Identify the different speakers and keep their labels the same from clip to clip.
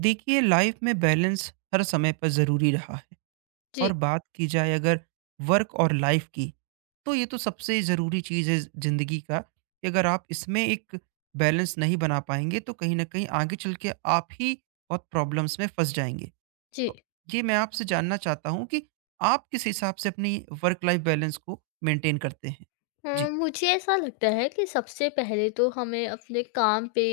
Speaker 1: देखिए लाइफ में बैलेंस हर समय पर ज़रूरी रहा है। और
Speaker 2: जी,
Speaker 1: बात की जाए अगर वर्क और लाइफ की, तो ये तो सबसे ज़रूरी चीज़ है ज़िंदगी का कि अगर आप इसमें एक बैलेंस नहीं बना पाएंगे तो कहीं ना कहीं आगे चल के आप ही बहुत प्रॉब्लम्स में फंस जाएंगे।
Speaker 2: जी।
Speaker 1: तो ये मैं आपसे जानना चाहता हूँ कि आप किस हिसाब से अपनी वर्क लाइफ बैलेंस को मेंटेन करते हैं। जी,
Speaker 2: मुझे ऐसा लगता है कि सबसे पहले तो हमें अपने काम पे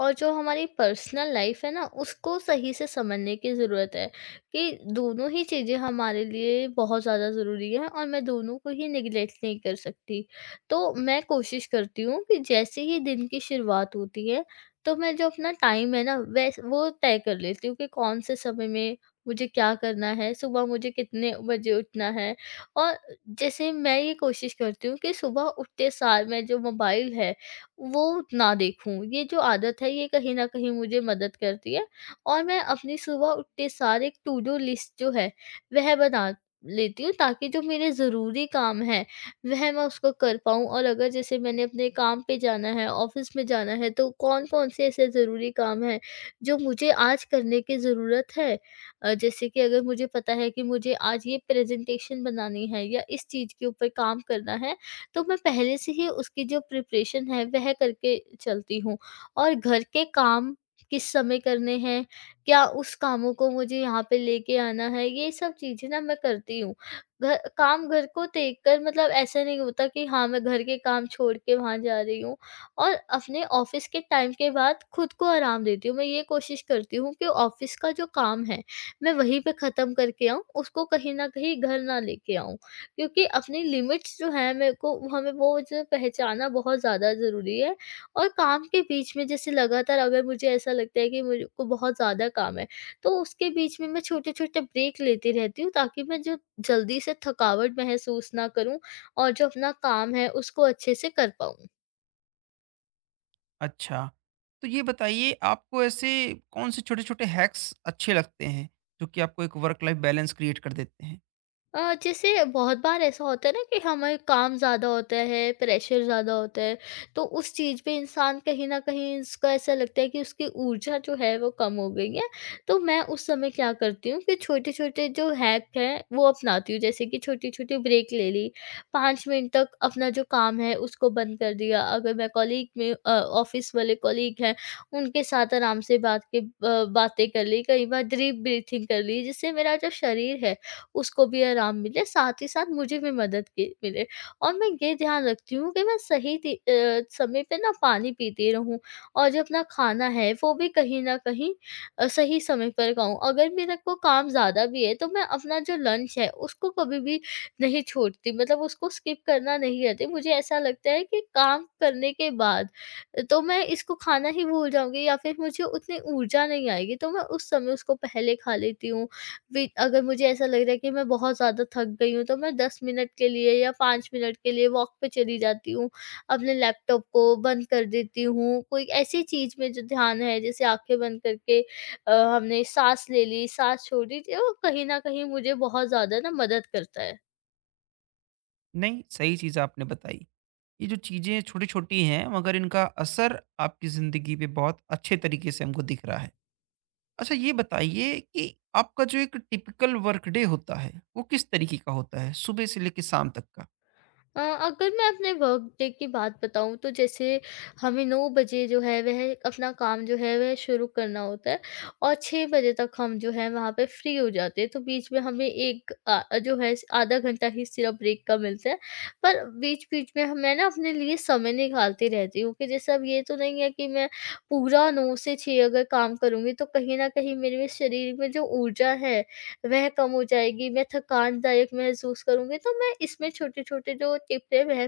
Speaker 2: और जो हमारी पर्सनल लाइफ़ है ना, उसको सही से समझने की ज़रूरत है, कि दोनों ही चीज़ें हमारे लिए बहुत ज़्यादा ज़रूरी हैं और मैं दोनों को ही नेगलेक्ट नहीं कर सकती। तो मैं कोशिश करती हूँ कि जैसे ही दिन की शुरुआत होती है, तो मैं जो अपना टाइम है ना वैस वो तय कर लेती हूँ कि कौन से समय में मुझे क्या करना है, सुबह मुझे कितने बजे उठना है। और जैसे मैं ये कोशिश करती हूँ कि सुबह उठते सार मैं जो मोबाइल है वो ना देखूँ। ये जो आदत है ये कहीं न कहीं मुझे मदद करती है और मैं अपनी सुबह उठते सार एक टू डू लिस्ट जो है वह बना लेती हूँ, ताकि जो मेरे ज़रूरी काम हैं वह मैं उसको कर पाऊँ। और अगर जैसे मैंने अपने काम पे जाना है, ऑफ़िस में जाना है, तो कौन-कौन से ऐसे ज़रूरी काम हैं जो मुझे आज करने की ज़रूरत है। जैसे कि अगर मुझे पता है कि मुझे आज ये प्रेजेंटेशन बनानी है या इस चीज़ के ऊपर काम करना है, तो मैं पहले से ही उसकी जो प्रिपरेशन है वह करके चलती हूँ। और घर के काम किस समय करने हैं, क्या उस कामों को मुझे यहाँ पे लेके आना है, ये सब चीज़ें ना मैं करती हूँ। घर को देख कर मतलब ऐसा नहीं होता कि हाँ, मैं घर के काम छोड़ के वहाँ जा रही हूँ और अपने ऑफिस के टाइम के बाद खुद को आराम देती हूँ। मैं ये कोशिश करती हूँ कि ऑफिस का जो काम है मैं वहीं पे ख़त्म करके आऊँ, उसको कहीं न कहीं घर ना लेके आऊँ। क्योंकि अपनी लिमिट्स जो हैं मेरे को हमें वो जो पहचाना बहुत ज़्यादा ज़रूरी है। और काम के बीच में जैसे लगातार अगर मुझे ऐसा लगता है कि मेरे को बहुत ज़्यादा काम है, तो उसके बीच में मैं छोटे-छोटे ब्रेक लेती रहती हूँ, ताकि मैं जो जल्दी से थकावट महसूस ना करूँ और जो अपना काम है उसको अच्छे से कर पाऊँ।
Speaker 1: अच्छा। तो ये बताइए आपको ऐसे कौन से छोटे-छोटे हैक्स अच्छे लगते हैं, जो कि आपको एक वर्क लाइफ बैलेंस क्रिएट कर देते हैं?
Speaker 2: जैसे बहुत बार ऐसा होता है ना कि हमें काम ज़्यादा होता है, प्रेशर ज़्यादा होता है, तो उस चीज़ पे इंसान कहीं न कहीं उसको ऐसा लगता है कि उसकी ऊर्जा जो है वो कम हो गई है। तो मैं उस समय क्या करती हूँ कि छोटे-छोटे जो हैक हैं वो अपनाती हूँ। जैसे कि छोटी-छोटी ब्रेक ले ली, 5 मिनट तक अपना जो काम है उसको बंद कर दिया। अगर मैं कॉलीग में ऑफ़िस वाले कॉलीग हैं उनके साथ आराम से बातें कर ली, कई बार डीप ब्रीथिंग कर ली, जिससे मेरा जो शरीर है उसको भी आराम मिले, साथ ही साथ मुझे भी मदद की मिले। और मैं ये ध्यान रखती हूँ कि मैं सही समय पे ना पानी पीती रहूँ और जो अपना खाना है वो भी कहीं न कहीं सही समय पर खाऊँ। अगर मेरे को काम ज़्यादा भी है तो मैं अपना जो लंच है उसको कभी भी नहीं छोड़ती, मतलब उसको स्किप करना नहीं रहती। मुझे ऐसा लगता है कि काम करने के बाद तो मैं इसको खाना ही भूल जाऊँगी या फिर मुझे उतनी ऊर्जा नहीं आएगी, तो मैं उस समय उसको पहले खा लेती हूँ। वी अगर मुझे ऐसा लग रहा है कि मैं बहुत ज़्यादा थक गई हूँ, तो मैं 10 मिनट के लिए या 5 मिनट के लिए वॉक पे चली जाती हूँ। अपने लैपटॉप को बंद कर देती हूँ। कोई ऐसी चीज़ में जो ध्यान है, जैसे आँखें बंद करके हमने साँस ले ली, साँस छोड़ी, तो कहीं न कहीं मुझे बहुत ज़्यादा ना मदद करता है।
Speaker 1: नहीं, सही चीज़ आपने बताई। ये जो चीज़ें छोटी-छोटी हैं मगर इनका असर आपकी ज़िंदगी पे बहुत अच्छे तरीके से हमको दिख रहा है। अच्छा, ये बताइए कि आपका जो एक टिपिकल वर्क डे होता है, वो किस तरीके का होता है? सुबह से लेके शाम तक का?
Speaker 2: अगर मैं अपने वर्क डे की बात बताऊँ तो जैसे हमें 9 बजे जो है वह अपना काम जो है वह शुरू करना होता है और 6 बजे तक हम जो है वहाँ पे फ्री हो जाते हैं। तो बीच में हमें एक जो है आधा घंटा ही सिर्फ ब्रेक का मिलता है। पर बीच-बीच में हम मैं ना अपने लिए समय निकालती रहती हूँ कि जैसे अब ये तो नहीं है कि मैं पूरा 9 से 6 अगर काम करूँगी, तो कहीं न कहीं मेरे में शरीर में जो ऊर्जा है वह कम हो जाएगी, मैं थकानदायक महसूस करूँगी। तो मैं इसमें छोटे-छोटे जो टिप्स हैं वह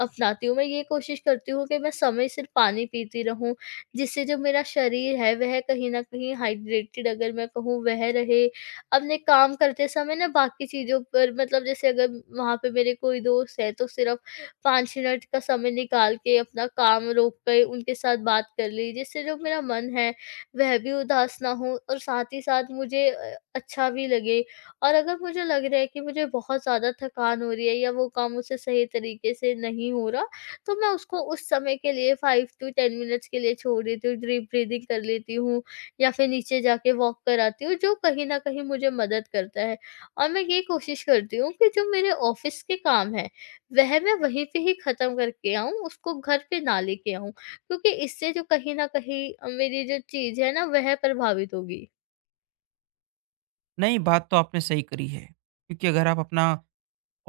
Speaker 2: अपनाती हूँ। मैं ये कोशिश करती हूँ कि मैं समय सिर पानी पीती रहूँ, जिससे जो मेरा शरीर है वह कहीं न कहीं हाइड्रेटेड अगर मैं कहूँ वह रहे। अपने काम करते समय ना बाकी चीज़ों पर मतलब जैसे अगर वहाँ पे मेरे कोई दोस्त है तो सिर्फ़ 5 मिनट का समय निकाल के अपना काम रोक के उनके साथ बात कर ली, जिससे जो मेरा मन है वह भी उदास ना हो और साथ ही साथ मुझे अच्छा भी लगे। और अगर मुझे लग रहा है कि मुझे बहुत ज़्यादा थकान हो रही है या वो काम मुझसे सही तरीके से नहीं हो रहा, तो मैं उसको उस समय के लिए 5 टू 10 मिनट्स के लिए छोड़ देती हूँ, डीप ब्रीदिंग कर लेती हूँ या फिर नीचे जाके वॉक कराती हूँ, जो कहीं न कहीं मुझे मदद करता है। और मैं ये कोशिश करती हूँ कि जो मेरे ऑफ़िस के काम हैं, वह मैं वहीं पे ही ख़त्म करके आऊँ, उसको घर पे ना लेके आऊँ। क्योंकि इससे जो कहीं न कहीं मेरी जो चीज़ है ना वह प्रभावित होगी।
Speaker 1: नहीं, बात तो आपने सही करी है, क्योंकि अगर आप अपना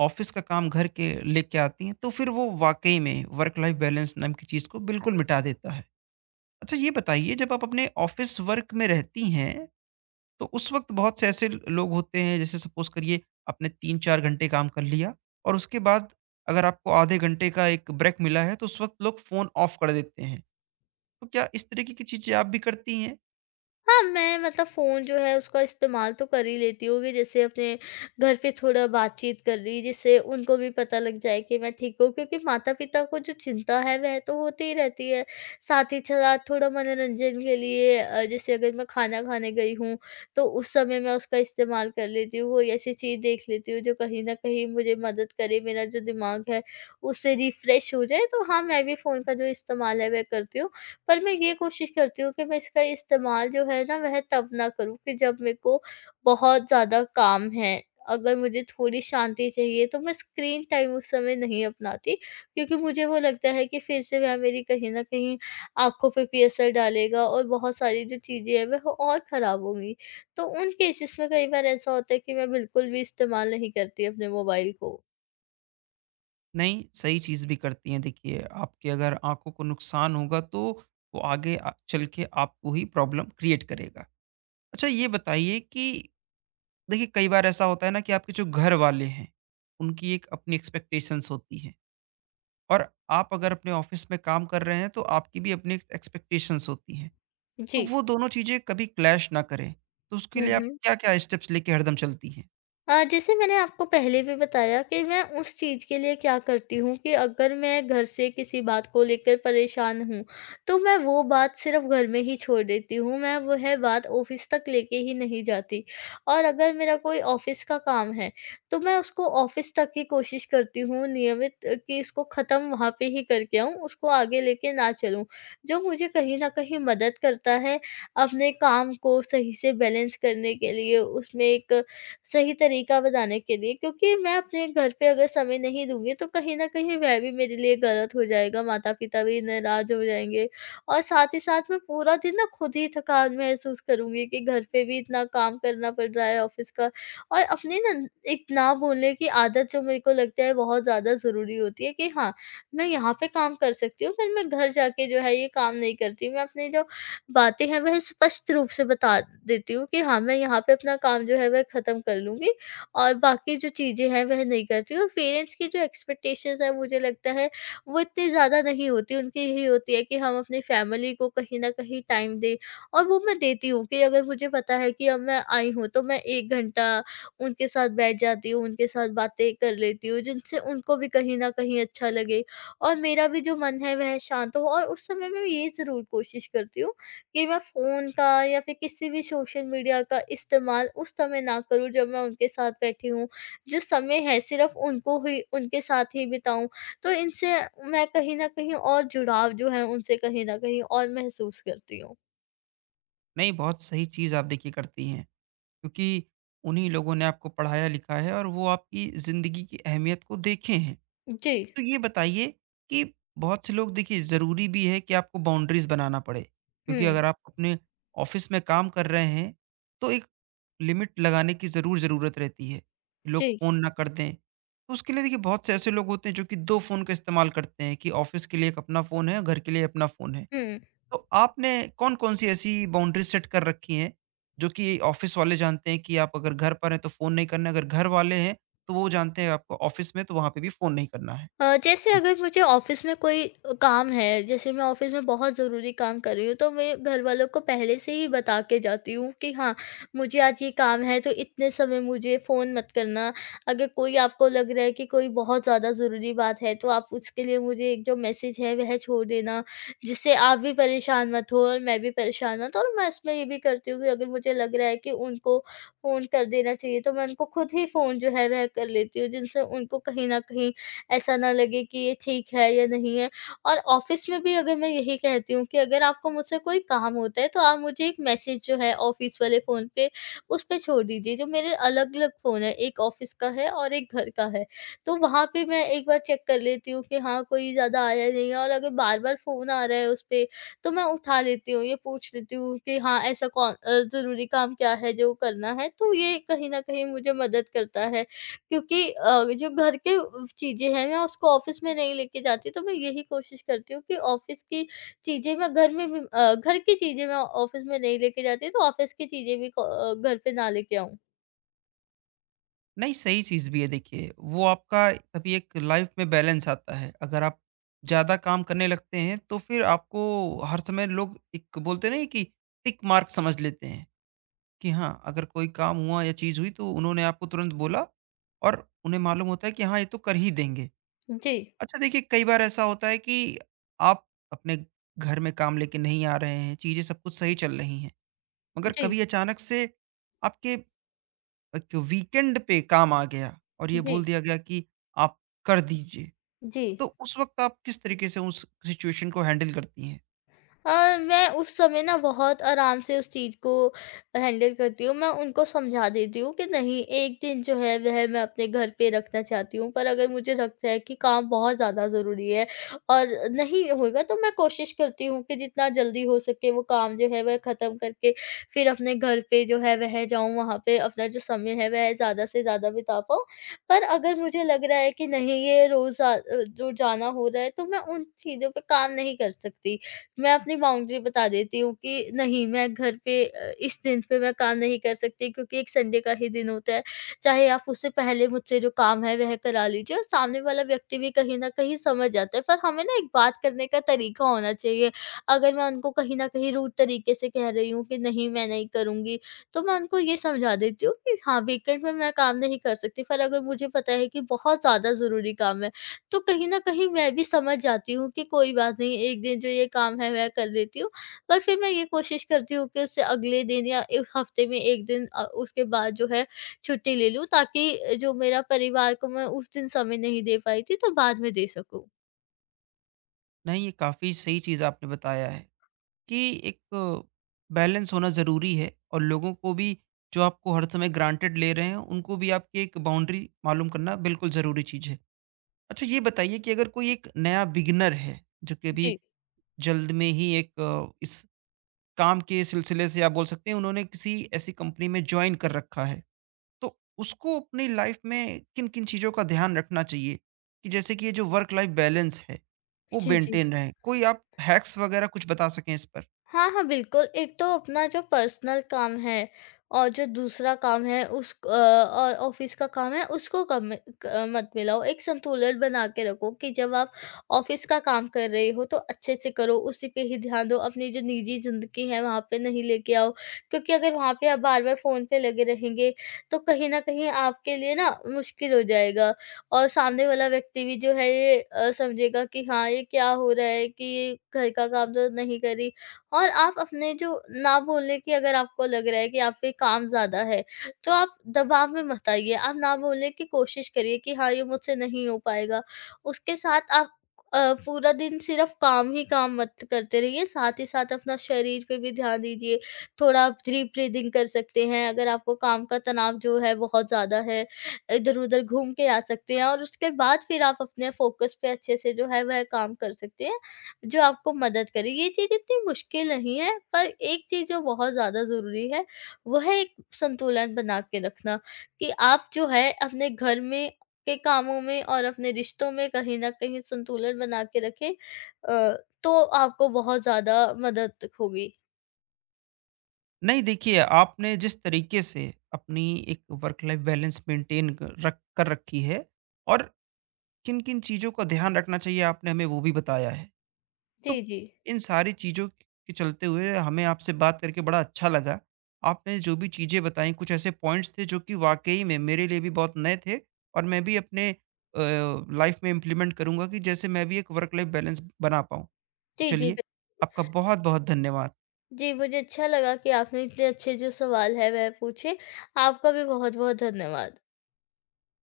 Speaker 1: ऑफिस का काम घर के लेके आती हैं, तो फिर वो वाक़ई में वर्क लाइफ़ बैलेंस नाम की चीज़ को बिल्कुल मिटा देता है। अच्छा, ये बताइए जब आप अपने ऑफिस वर्क में रहती हैं, तो उस वक़्त बहुत से ऐसे लोग होते हैं, जैसे सपोज़ करिए आपने 3-4 घंटे काम कर लिया और उसके बाद अगर आपको आधे घंटे का एक ब्रेक मिला है, तो उस वक़्त लोग फ़ोन ऑफ कर देते हैं। तो क्या इस तरीके की चीज़ें आप भी करती हैं?
Speaker 2: हाँ, मैं मतलब फ़ोन जो है उसका इस्तेमाल तो कर ही लेती हूँ कि जैसे अपने घर पे थोड़ा बातचीत कर ली, जिससे उनको भी पता लग जाए कि मैं ठीक हूँ, क्योंकि माता-पिता को जो चिंता है वह तो होती ही रहती है। साथ ही साथ थोड़ा मनोरंजन के लिए जैसे अगर मैं खाना खाने गई हूँ तो उस समय मैं उसका इस्तेमाल कर लेती हूँ। कोई ऐसी चीज़ देख लेती हूँ जो कहीं न कहीं मुझे मदद करे, मेरा जो दिमाग है उससे रिफ्रेश हो जाए। तो हाँ, मैं भी फ़ोन का जो इस्तेमाल है वह करती हूँ। पर मैं ये कोशिश करती हूँ कि मैं इसका इस्तेमाल जो है ना वह तब ना करूँ कि जब मेरे को बहुत ज़्यादा काम है। अगर मुझे थोड़ी शांति चाहिए तो मैं स्क्रीन टाइम उस समय नहीं अपनाती, क्योंकि मुझे वो लगता है कि फिर से वह मेरी कहीं न कहीं आँखों पे भी असर डालेगा और बहुत सारी जो चीज़ें हैं वह और ख़राब होंगी। तो उन केसेस में कई बार ऐसा होता है कि मैं बिल्कुल भी इस्तेमाल नहीं करती अपने मोबाइल को।
Speaker 1: नहीं, सही चीज़ भी करती हैं देखिए, आपकी अगर आँखों को नुकसान होगा तो वो आगे चल के आपको ही प्रॉब्लम क्रिएट करेगा। अच्छा, ये बताइए कि देखिए कई बार ऐसा होता है ना कि आपके जो घर वाले हैं, उनकी एक अपनी एक्सपेक्टेशंस होती हैं और आप अगर अपने ऑफिस में काम कर रहे हैं तो आपकी भी अपनी एक्सपेक्टेशंस होती हैं। तो
Speaker 2: जी।
Speaker 1: वो दोनों चीज़ें कभी क्लैश ना करें, तो उसके
Speaker 2: हुँ,
Speaker 1: लिए आप
Speaker 2: हुँ।
Speaker 1: क्या क्या स्टेप्स लेके हरदम चलती हैं।
Speaker 2: जैसे मैंने आपको पहले भी बताया कि मैं उस चीज़ के लिए क्या करती हूँ कि अगर मैं घर से किसी बात को लेकर परेशान हूँ, तो मैं वो बात सिर्फ़ घर में ही छोड़ देती हूँ, मैं वह बात ऑफ़िस तक लेके ही नहीं जाती। और अगर मेरा कोई ऑफ़िस का काम है, तो मैं उसको ऑफ़िस तक ही कोशिश करती हूँ कि इसको ख़त्म वहाँ पे ही करके आऊँ, उसको आगे लेके ना चलूँ। जो मुझे कहीं न कहीं मदद करता है अपने काम को सही से बैलेंस करने के लिए, उसमें एक सही तरीका बताने के लिए, क्योंकि मैं अपने घर पे अगर समय नहीं दूँगी तो कहीं न कहीं वह भी मेरे लिए गलत हो जाएगा, माता-पिता भी नाराज़ हो जाएँगे और साथ ही साथ मैं पूरा दिन ना खुद ही थकान महसूस करूँगी कि घर पे भी इतना काम करना पड़ रहा है ऑफ़िस का। और अपने ना एक ना बोलने की आदत जो मेरे को लगता है बहुत ज़्यादा ज़रूरी होती है कि हाँ, मैं यहाँ पे काम कर सकती हूँ, पर मैं घर जाके जो है ये काम नहीं करती। मैं अपने जो बातें हैं वह स्पष्ट रूप से बता देती हूँ कि हाँ, मैं यहाँ पे अपना काम जो है वह ख़त्म कर लूँगी और बाकी जो चीज़ें हैं वह नहीं करती हूँ। पेरेंट्स की जो एक्सपेक्टेशंस हैं मुझे लगता है वो इतनी ज़्यादा नहीं होती, उनकी यही होती है कि हम अपनी फैमिली को कहीं न कहीं टाइम दें। और वो मैं देती हूँ कि अगर मुझे पता है कि अब मैं आई हूँ तो मैं 1 घंटा उनके साथ बैठ जाती हूँ, उनके साथ बातें कर लेती हूँ, जिनसे उनको भी कहीं न कहीं अच्छा लगे और मेरा भी जो मन है वह शांत हो। और उस समय मैं ये ज़रूर कोशिश करती हूँ कि मैं फ़ोन का या फिर किसी भी सोशल मीडिया का इस्तेमाल उस समय ना करूँ जब मैं उनके साथ बैठी हूँ। जो समय है सिर्फ़ उनको ही उनके साथ ही बिताऊँ। तो इनसे मैं कहीं न कहीं और जुड़ाव जो है उनसे कहीं न कहीं और महसूस करती हूँ।
Speaker 1: नहीं, बहुत सही चीज़ आप देखिए करती हैं, क्योंकि उन्हीं लोगों ने आपको पढ़ाया लिखा है और वो आपकी ज़िंदगी की अहमियत को देखे हैं।
Speaker 2: जी।
Speaker 1: तो ये बताइए कि बहुत से लोग, देखिए ज़रूरी भी है कि आपको बाउंड्रीज़ बनाना पड़े, क्योंकि
Speaker 2: हुँ।
Speaker 1: अगर आप अपने ऑफिस में काम कर रहे हैं तो एक लिमिट लगाने की ज़रूर ज़रूरत रहती है कि लोग
Speaker 2: जी।
Speaker 1: फ़ोन ना कर दें। तो उसके लिए देखिए बहुत से ऐसे लोग होते हैं जो कि दो फ़ोन का इस्तेमाल करते हैं, कि ऑफिस के लिए एक अपना फ़ोन है और घर के लिए अपना फ़ोन है।
Speaker 2: हुँ।
Speaker 1: तो आपने कौन कौन सी ऐसी बाउंड्री सेट कर रखी हैं, जो कि ऑफिस वाले जानते हैं कि आप अगर घर पर हैं तो फ़ोन नहीं करना है, अगर घर वाले हैं तो वो जानते हैं आपको ऑफिस में तो वहाँ पे भी फ़ोन नहीं करना है।
Speaker 2: जैसे अगर मुझे ऑफ़िस में कोई काम है, जैसे मैं ऑफ़िस में बहुत ज़रूरी काम कर रही हूँ, तो मैं घर वालों को पहले से ही बता के जाती हूँ कि हाँ, मुझे आज ये काम है, तो इतने समय मुझे फ़ोन मत करना। अगर कोई आपको लग रहा है कि कोई बहुत ज़्यादा ज़रूरी बात है, तो आप उसके लिए मुझे एक जो मैसेज है, वह छोड़ देना, जिससे आप भी परेशान मत हो और मैं भी परेशान मत हो। और मैं इसमें ये भी करती हूँ कि अगर मुझे लग रहा है कि उनको फ़ोन कर देना चाहिए, तो मैं उनको खुद ही फ़ोन जो है, वह कर लेती हूँ, जिनसे उनको कहीं न कहीं ऐसा ना लगे कि ये ठीक है या नहीं है। और ऑफ़िस में भी अगर मैं यही कहती हूँ कि अगर आपको मुझसे कोई काम होता है तो आप मुझे एक मैसेज जो है ऑफ़िस वाले फ़ोन पे, उस पे छोड़ दीजिए, जो मेरे अलग-अलग फ़ोन है, एक ऑफ़िस का है और एक घर का है। तो वहाँ पे मैं एक बार चेक कर लेती हूँ कि हाँ, कोई ज़्यादा आया नहीं है। और अगर बार-बार फ़ोन आ रहा है उस पे, तो मैं उठा लेती हूँ, ये पूछ लेती हूँ कि हाँ, ऐसा कौन ज़रूरी काम क्या है जो करना है? तो ये कहीं न कहीं मुझे मदद करता है। क्योंकि जो घर के चीज़ें हैं, मैं उसको ऑफ़िस में नहीं लेके जाती, तो मैं यही कोशिश करती हूँ कि ऑफ़िस की चीज़ें मैं घर में भी घर की चीज़ें मैं ऑफ़िस में नहीं लेके जाती, तो ऑफ़िस की चीज़ें भी को घर पे ना लेके आऊँ।
Speaker 1: नहीं, सही चीज़ भी है देखिए, वो आपका तभी एक लाइफ़ में बैलेंस आता है। अगर आप ज़्यादा काम करने लगते हैं, तो फिर आपको हर समय लोग एक बोलते नहीं, कि टिक मार्क समझ लेते हैं, कि हाँ, अगर कोई काम हुआ या चीज़ हुई तो उन्होंने आपको तुरंत बोला और उन्हें मालूम होता है कि हाँ, ये तो कर ही देंगे।
Speaker 2: जी।
Speaker 1: अच्छा देखिए, कई बार ऐसा होता है कि आप अपने घर में काम लेके नहीं आ रहे हैं, चीज़ें सब कुछ सही चल रही हैं, मगर
Speaker 2: जी।
Speaker 1: कभी अचानक से आपके एक वीकेंड पे काम आ गया और ये बोल
Speaker 2: जी।
Speaker 1: दिया गया कि आप कर दीजिए।
Speaker 2: जी।
Speaker 1: तो उस वक़्त आप किस तरीके से उस सिचुएशन को हैंडल करती हैं?
Speaker 2: हाँ, मैं उस समय ना बहुत आराम से उस चीज़ को हैंडल करती हूँ। मैं उनको समझा देती हूँ कि नहीं, एक दिन जो है वह मैं अपने घर पे रखना चाहती हूँ, पर अगर मुझे लगता है कि काम बहुत ज़्यादा ज़रूरी है और नहीं होगा, तो मैं कोशिश करती हूँ कि जितना जल्दी हो सके वो काम जो है वह ख़त्म करके फिर अपने घर पे जो है वह जाऊँ, वहाँ पे अपना जो समय है वह ज़्यादा से ज़्यादा बिता पाऊँ। पर अगर मुझे लग रहा है कि नहीं, ये रोज़ाना हो रहा है, तो मैं उन चीज़ों पे काम नहीं कर सकती। मैं अपनी बाउंड्री बता देती हूँ कि नहीं, मैं घर पे इस दिन पे मैं काम नहीं कर सकती, क्योंकि एक संडे का ही दिन होता है। चाहे आप उससे पहले मुझसे जो काम है वह करा लीजिए, और सामने वाला व्यक्ति भी कहीं न कहीं समझ जाता है। पर हमें ना एक बात करने का तरीका होना चाहिए। अगर मैं उनको कहीं न कहीं रूड तरीके से कह रही हूँ कि नहीं मैं नहीं करूँगी, तो मैं उनको ये समझा देती हूँ कि हाँ, वीकेंड में मैं काम नहीं कर सकती, पर अगर मुझे पता है कि बहुत ज़्यादा ज़रूरी काम है, तो कहीं न कहीं मैं भी समझ जाती हूँ कि कोई बात नहीं, एक दिन जो ये काम है मैं कर लेती हूँ। पर फिर मैं ये कोशिश करती हूँ कि उससे अगले दिन या एक हफ़्ते में एक दिन, उसके बाद जो है छुट्टी ले लूँ, ताकि जो मेरा परिवार को मैं उस दिन समय नहीं दे पाई थी तो बाद में दे सकूँ।
Speaker 1: नहीं, ये काफ़ी सही चीज़ आपने बताया है, कि एक बैलेंस होना ज़रूरी है और लोगों को भी, जो आपको हर समय ग्रांटेड ले रहे हैं, उनको भी आपकी एक बाउंड्री मालूम करना बिल्कुल ज़रूरी चीज़ है। अच्छा, ये बताइए कि अगर कोई एक नया बिगिनर है, जो कि अभी जल्द में ही एक, इस काम के सिलसिले से आप बोल सकते हैं, उन्होंने किसी ऐसी कंपनी में जॉइन कर रखा है। तो उसको अपनी लाइफ में किन-किन चीज़ों का ध्यान रखना चाहिए? कि जैसे कि ये जो वर्क लाइफ बैलेंस है, वो
Speaker 2: जी, जी।
Speaker 1: मेंटेन रहे। कोई आप हैक्स वगैरह कुछ बता सकें इस पर?
Speaker 2: हाँ, हाँ, बिल्कुल। एक तो अपना जो पर्सनल काम है और जो दूसरा काम है और ऑफ़िस का काम है, उसको कम मत मिलाओ। एक संतुलन बना के रखो कि जब आप ऑफ़िस का काम कर रहे हो तो अच्छे से करो, उसी पे ही ध्यान दो। अपनी जो निजी ज़िंदगी है वहाँ पे नहीं लेके आओ, क्योंकि अगर वहाँ पे आप बार-बार फ़ोन पे लगे रहेंगे तो कहीं न कहीं आपके लिए ना मुश्किल हो जाएगा, और सामने वाला व्यक्ति भी जो है ये समझेगा कि हाँ, ये क्या हो रहा है, कि ये घर का काम तो नहीं कर रही। और आप अपने जो ना बोलने की, अगर आपको लग रहा है कि आप पे काम ज़्यादा है, तो आप दबाव में मत आइए, आप ना बोलने की कोशिश करिए कि हाँ, ये मुझसे नहीं हो पाएगा। उसके साथ आप पूरा दिन सिर्फ़ काम ही काम मत करते रहिए, साथ ही साथ अपना शरीर पे भी ध्यान दीजिए, थोड़ा आप डीप ब्रीदिंग कर सकते हैं, अगर आपको काम का तनाव जो है बहुत ज़्यादा है, इधर-उधर घूम के आ सकते हैं और उसके बाद फिर आप अपने फ़ोकस पे अच्छे से जो है वह काम कर सकते हैं, जो आपको मदद करे। ये चीज़ इतनी मुश्किल नहीं है, पर एक चीज़ जो बहुत ज़्यादा ज़रूरी है, वो है एक संतुलन बना के रखना, कि आप जो है अपने घर में के कामों में और अपने रिश्तों में कहीं न कहीं संतुलन बना के रखें, तो आपको बहुत ज़्यादा मदद होगी।
Speaker 1: नहीं, देखिए आपने जिस तरीके से अपनी एक वर्क लाइफ बैलेंस मेंटेन कर रख कर रखी है और किन-किन चीज़ों का ध्यान रखना चाहिए, आपने हमें वो भी बताया है। तो
Speaker 2: जी, जी।
Speaker 1: इन सारी चीज़ों के चलते हुए हमें आपसे बात करके बड़ा अच्छा लगा। आपने जो भी चीज़ें बताई, कुछ ऐसे पॉइंट्स थे जो कि वाक़ई में मेरे लिए भी बहुत नए थे और मैं भी अपने लाइफ़ में इम्प्लीमेंट करूँगा कि जैसे मैं भी एक वर्क लाइफ़ बैलेंस बना पाऊँ।
Speaker 2: जी, जी,
Speaker 1: चलिए,
Speaker 2: बिल।
Speaker 1: आपका बहुत-बहुत धन्यवाद।
Speaker 2: जी, मुझे अच्छा लगा कि आपने इतने अच्छे जो सवाल है वह पूछे। आपका भी बहुत-बहुत धन्यवाद।